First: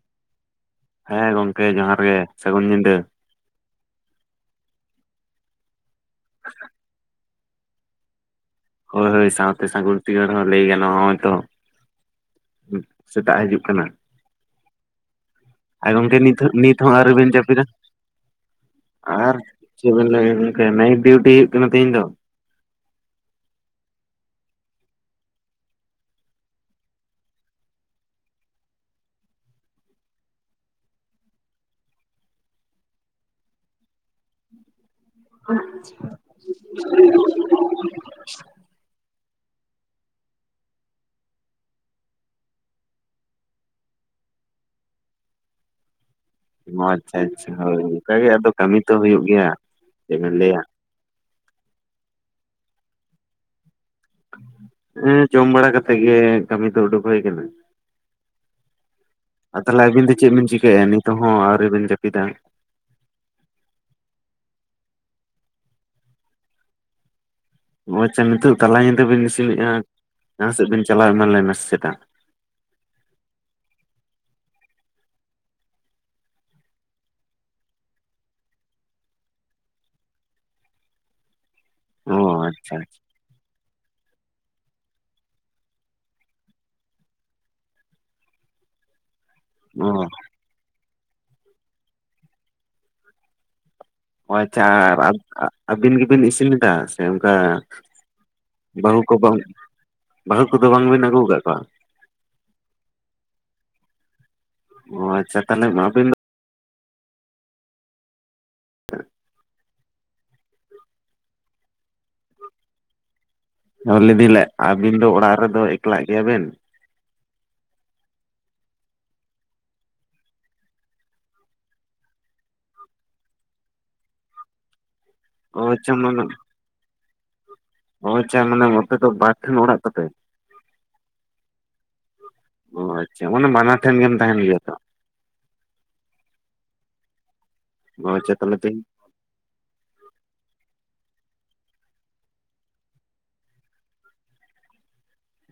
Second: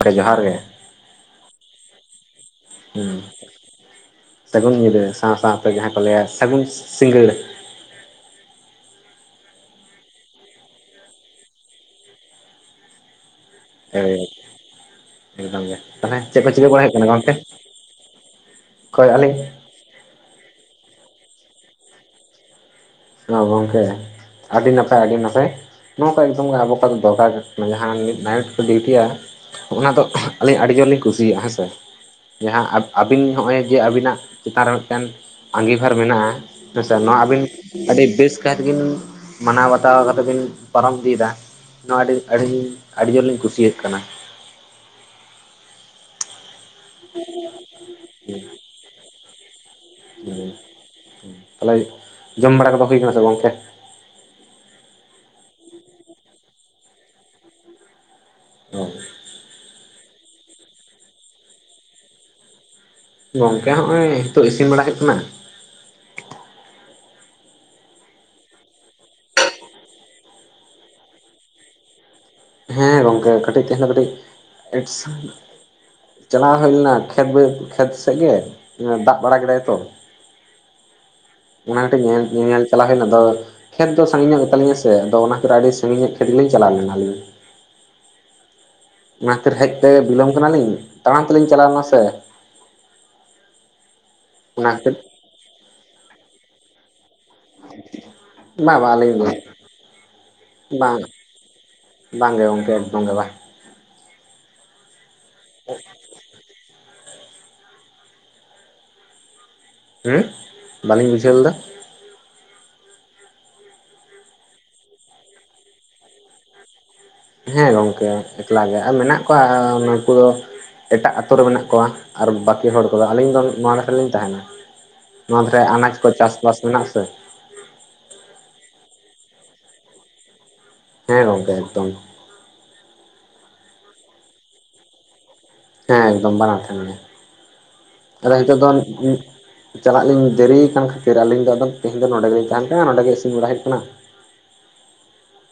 ᱜᱚᱝᱠᱮ ᱡᱚᱦᱟᱨ ᱜᱮᱲ᱾ ᱦᱮᱸ ᱜᱚᱝᱠᱮ ᱡᱚᱦᱟᱨ ᱜᱮ᱾ ᱥᱟᱹᱜᱩᱱ ᱧᱤᱫᱟᱹ ᱦᱩᱸ, ᱥᱟᱹᱜᱩᱱ ᱧᱤᱫᱟᱹ ᱥᱟᱶ ᱥᱟᱶᱛᱮ ᱡᱟᱦᱟᱸ ᱠᱚ ᱞᱟᱹᱭᱟ ᱥᱟᱹᱜᱩᱱ ᱥᱤᱸᱜᱟᱹᱲ᱾ ᱦᱳᱭ ᱦᱳᱭ ᱥᱟᱶᱛᱮ ᱥᱟᱹᱜᱩᱱ ᱥᱤᱜᱟᱹᱬ ᱦᱚᱸ ᱞᱟᱹᱭ ᱜᱟᱱᱚᱜ [unintelligible] ᱛᱚ, ᱥᱮᱛᱟᱜ ᱦᱟᱡᱩᱜ [unintelligible] ᱮᱠᱫᱚᱢ ᱜᱮ ᱟᱨ ᱜᱚᱝᱠᱮ ᱛᱟᱦᱚᱞᱮ ᱱᱤᱛ ᱪᱮᱫ ᱠᱚ ᱦᱚᱸ ᱪᱤᱠᱟᱹ ᱱᱤᱛ ᱵᱟᱲᱟ ᱦᱚᱸ ᱦᱳᱭᱳᱜ ᱠᱟᱱᱟ ᱟᱹᱣᱨᱤᱵᱤᱱ ᱜᱚᱝᱠᱮ? ᱡᱟᱹᱯᱤᱫᱟ ᱚᱠᱚᱭ ᱟᱨ ᱟᱞᱤᱧ? ᱪᱮᱫ ᱵᱤᱱ ᱞᱟᱹᱭᱟ ᱜᱚᱝᱠᱮ ᱱᱟᱭᱤᱴ ᱰᱤᱭᱩᱴᱤ ᱦᱩᱭᱩᱜ ᱠᱟᱱᱟ ᱛᱮᱦᱮᱧ ᱫᱚ? ᱦᱚᱸ ᱜᱚᱝᱠᱮ, ᱟᱰᱤ ᱱᱟᱯᱟᱭ ᱟᱰᱤ ᱱᱟᱯᱟᱭ᱾ ᱱᱚᱝᱠᱟ ᱮᱠᱫᱚᱢ ᱜᱮ ᱟᱵᱚ ᱠᱚᱣᱟᱜ ᱫᱚ ᱫᱚᱨᱠᱟᱨ ᱜᱮ ᱠᱟᱱᱟ ᱡᱟᱦᱟᱸᱱ ᱢᱤᱫ ᱱᱟᱭᱤᱴ ᱠᱚ ᱰᱤᱭᱩᱴᱤᱭᱟ ᱚᱱᱟ ᱫᱚ ᱟᱹᱞᱤᱧ ᱟᱹᱰᱤ ᱡᱳᱨ ᱞᱤᱧ ᱠᱩᱥᱤᱭᱟᱜᱼᱟ ᱦᱮᱸ ᱥᱮ᱾ ᱡᱟᱦᱟᱸ ᱟᱹᱵᱤᱱ ᱦᱚᱸᱜᱼᱚᱭ ᱡᱮ ᱟᱹᱵᱤᱱᱟᱜ ᱪᱮᱛᱟᱱ ᱨᱮ ᱢᱤᱫᱴᱟᱱ ᱟᱸᱜᱤᱵᱷᱟᱨ ᱢᱮᱱᱟᱜᱼᱟ ᱦᱮᱸᱥᱮ ᱱᱚᱣᱟ ᱟᱵᱤᱱ ᱟᱹᱰᱤ ᱵᱮᱥ ᱠᱟᱭᱛᱮ ᱜᱮ ᱵᱤᱱ ᱢᱟᱱᱟᱣ ᱵᱟᱛᱟᱣ ᱠᱟᱛᱮ ᱵᱤᱱ ᱯᱟᱨᱚᱢ ᱤᱫᱤᱭᱮᱫᱟ, ᱱᱚᱣᱟ ᱟᱹᱰᱤ ᱟᱹᱰᱤᱧ ᱟᱹᱰᱤ ᱡᱳᱨᱞᱤᱧ ᱠᱩᱥᱤᱭᱟᱹᱜ ᱠᱟᱱᱟ᱾ ᱚ ᱟᱪᱪᱷᱟ ᱟᱪᱪᱷᱟ ᱦᱳᱭ ᱚᱝᱠᱟ ᱜᱮ ᱟᱫᱚ ᱠᱟᱹᱢᱤ ᱛᱚ ᱦᱩᱭᱩᱜ ᱜᱮᱭᱟ᱾ ᱪᱮᱫ ᱵᱮᱱ ᱞᱟᱹᱭᱟ [inaudible] ᱛᱟᱦᱚᱞᱮ ᱡᱚᱢ ᱵᱟᱲᱟ ᱠᱚᱫᱚ ᱦᱳᱭ ᱠᱟᱱᱟ ᱥᱮ ᱜᱚᱝᱠᱮ? ᱮᱸ ᱡᱚᱢ ᱵᱟᱲᱟ ᱠᱟᱛᱮᱜ ᱜᱮ ᱠᱟᱢᱤ ᱫᱚ ᱩᱰᱩᱠ ᱦᱳᱭ ᱠᱟᱱᱟ᱾ [unintelligible] ᱟᱨ ᱛᱟᱦᱚᱞᱮ ᱟᱹᱵᱤᱱ ᱫᱚ ᱪᱮᱫ ᱵᱤᱱ ᱪᱤᱠᱟᱹᱭᱮᱜ-ᱟ ᱱᱤᱛᱚᱜ ᱦᱚᱸ ᱟᱹᱣᱨᱤ ᱵᱤᱱ ᱡᱟᱹᱯᱤᱫᱟ? ᱜᱚᱝᱠᱮ ᱦᱚᱸᱜᱼᱚᱭ ᱦᱤᱛᱚᱜ ᱤᱥᱤᱱ ᱵᱟᱲᱟ ᱦᱩᱭᱩᱜ ᱠᱟᱱᱟ᱾ ᱚ ᱟᱪᱪᱷᱟ ᱱᱤᱛᱚᱜ ᱛᱟᱞᱟ ᱧᱤᱫᱟᱹ ᱵᱤᱱ ᱤᱥᱤᱱᱮᱫᱼᱟ, ᱡᱟᱦᱟᱸ ᱥᱮᱫ ᱵᱤᱱ ᱪᱟᱞᱟᱣ ᱮᱢᱟ ᱞᱮᱱᱟ ᱪᱮᱛᱟ? ᱦᱮᱸ ᱜᱚᱝᱠᱮ ᱠᱟᱹᱴᱤᱡ ᱛᱮᱦᱮᱧ ᱫᱚ ᱠᱟᱹᱴᱤᱡ [inaudible] ᱪᱟᱞᱟᱣ ᱦᱳᱭ ᱞᱮᱱᱟ ᱠᱷᱮᱛ ᱵᱟᱹ ᱠᱷᱮᱛ ᱥᱮᱫ ᱜᱮ ᱫᱟᱜ ᱵᱟᱲᱟ ᱠᱮᱫᱟᱭ ᱛᱚ᱾ [unintelligible] [inaudible] ᱚᱱᱟ ᱠᱟᱹᱴᱤᱡ ᱚ ᱧᱮᱞ ᱧᱮᱧᱮᱞ ᱟᱪᱪᱷᱟ ᱪᱟᱞᱟᱣ ᱟᱪᱪᱷᱟ ᱦᱩᱭᱮᱱᱟ ᱟᱫᱚ ᱠᱷᱮᱛ ᱫᱚ ᱥᱟᱺᱜᱤᱧ ᱧᱚᱜ ᱜᱮᱛᱟᱞᱤᱧᱟ ᱥᱮ ᱟᱫᱚ ᱚᱱᱟ ᱠᱷᱟᱛᱤᱨ ᱟᱹᱰᱤ ᱥᱟᱺᱜᱤᱧ ᱧᱚᱜ ᱠᱷᱮᱛ ᱜᱮᱞᱤᱧ ᱪᱟᱞᱟᱣ ᱞᱮᱱᱟᱞᱤᱧ᱾ ᱚᱱᱟ ᱠᱷᱟᱹᱛᱤᱨ ᱦᱮᱡ ᱚ ᱛᱮᱜᱮ ᱵᱤᱞᱚᱢ ᱠᱟᱱᱟᱞᱤᱧ, ᱛᱟᱲᱟᱢ ᱛᱮᱞᱤᱧ ᱪᱟᱞᱟᱣ ᱞᱮᱱᱟ ᱥᱮ᱾ ᱚ ᱟᱪᱪᱷᱟ, ᱚᱱᱟ ᱠᱷᱟᱹᱛᱤᱨ ᱟᱨ ᱟ ᱟᱹᱵᱤᱱ ᱜᱮᱵᱤᱱ ᱤᱥᱤᱱ ᱞᱮᱫᱟ ᱥᱮ ᱚᱜᱠᱟ, ᱵᱟᱝ ᱵᱟᱝ ᱵᱟᱹᱦᱩ ᱟᱹᱞᱤᱧ ᱠᱚ ᱫᱚ [inaudible] ᱵᱟᱹᱦᱩ ᱠᱚᱫᱚ ᱵᱟᱝ ᱵᱤᱱ ᱟᱹᱜᱩ ᱠᱟᱜ ᱠᱚᱣᱟ? ᱵᱟᱝ ᱜᱮ ᱜᱚᱝᱠᱮ ᱮᱠᱫᱚᱢ ᱜᱮ ᱵᱟᱝ᱾ ᱚ ᱟᱪᱪᱷᱟ ᱛᱟᱦᱚᱞᱮ ᱟᱵᱤᱱ ᱫᱚ [unintelligible] ᱦᱩᱸ ᱵᱟᱞᱤᱧ ᱵᱩᱡᱷᱟᱹᱣ ᱞᱮᱫᱟ? [unintelligible] ᱟᱹᱵᱤᱱ ᱫᱚ ᱚᱲᱟᱜ ᱨᱮᱫᱚ ᱮᱠᱞᱟᱜ ᱜᱮᱭᱟ ᱵᱮᱱ᱾ ᱦᱮᱸ ᱜᱚᱝᱠᱮ ᱮᱠᱞᱟᱜᱮ ᱟᱨ ᱢᱮᱱᱟᱜ ᱠᱚᱣᱟ ᱟ ᱱᱠᱩᱫᱚ ᱮᱴᱟᱜ ᱟᱛᱳ ᱨᱮ ᱢᱮᱱᱟᱜ ᱠᱚᱣᱟ ᱟᱨ ᱵᱟᱹᱠᱤ ᱦᱚᱲ ᱠᱚᱫᱚ ᱟᱹᱞᱤᱧ ᱫᱚ ᱱᱚᱣᱟ ᱱᱟᱠᱷᱟ ᱨᱮᱞᱤᱧ ᱛᱟᱦᱮᱱᱟ᱾ ᱱᱚᱣᱟ ᱫᱷᱟᱨᱮ ᱚ ᱟᱪᱪᱷᱟ ᱟᱱᱟᱡ ᱠᱚ ᱢᱟᱱᱮ ᱪᱟᱥ ᱵᱟᱥ ᱢᱮᱱᱟᱜ ᱥᱮ ᱾ ᱚ ᱟᱪᱪᱷᱟ ᱢᱟᱱᱮ ᱱᱚᱛᱮ ᱫᱚ ᱵᱟᱨ ᱴᱷᱮᱱ ᱚᱲᱟᱜ ᱛᱟᱯᱮ? ᱦᱮᱸ ᱜᱚᱝᱠᱮ ᱮᱠᱫᱚᱢ᱾ ᱚ ᱟᱪᱪᱷᱟ ᱢᱟᱱᱮ ᱵᱟᱱᱟᱨ ᱴᱷᱮᱱ ᱜᱮᱢ ᱛᱟᱦᱮᱱ ᱜᱮᱭᱟ ᱛᱚ᱾ ᱦᱮᱸ ᱮᱠᱫᱚᱢ ᱵᱟᱱᱟᱨ ᱴᱷᱮᱱ ᱜᱮ, ᱚ ᱟᱫᱚ ᱟᱪᱪᱷᱟ ᱱᱤᱛᱚᱜ ᱛᱟᱦᱚᱞᱮ ᱫᱚ ᱛᱮᱦᱮᱧ ᱪᱟᱞᱟᱜ ᱞᱤᱧ ᱫᱮᱨᱤᱭ ᱟᱠᱟᱱ ᱠᱷᱟᱹᱛᱤᱨ ᱟᱹᱞᱤᱧ ᱫᱚ ᱟᱫᱚ ᱛᱮᱦᱮᱧ ᱫᱚ ᱱᱚᱰᱮ ᱜᱮᱞᱤᱧ ᱛᱟᱦᱮᱱ ᱠᱟᱱᱟ ᱱᱚᱰᱮ ᱜᱮ ᱤᱥᱤᱱ ᱵᱟᱲᱟ ᱦᱩᱭᱩᱜ ᱠᱟᱱᱟ᱾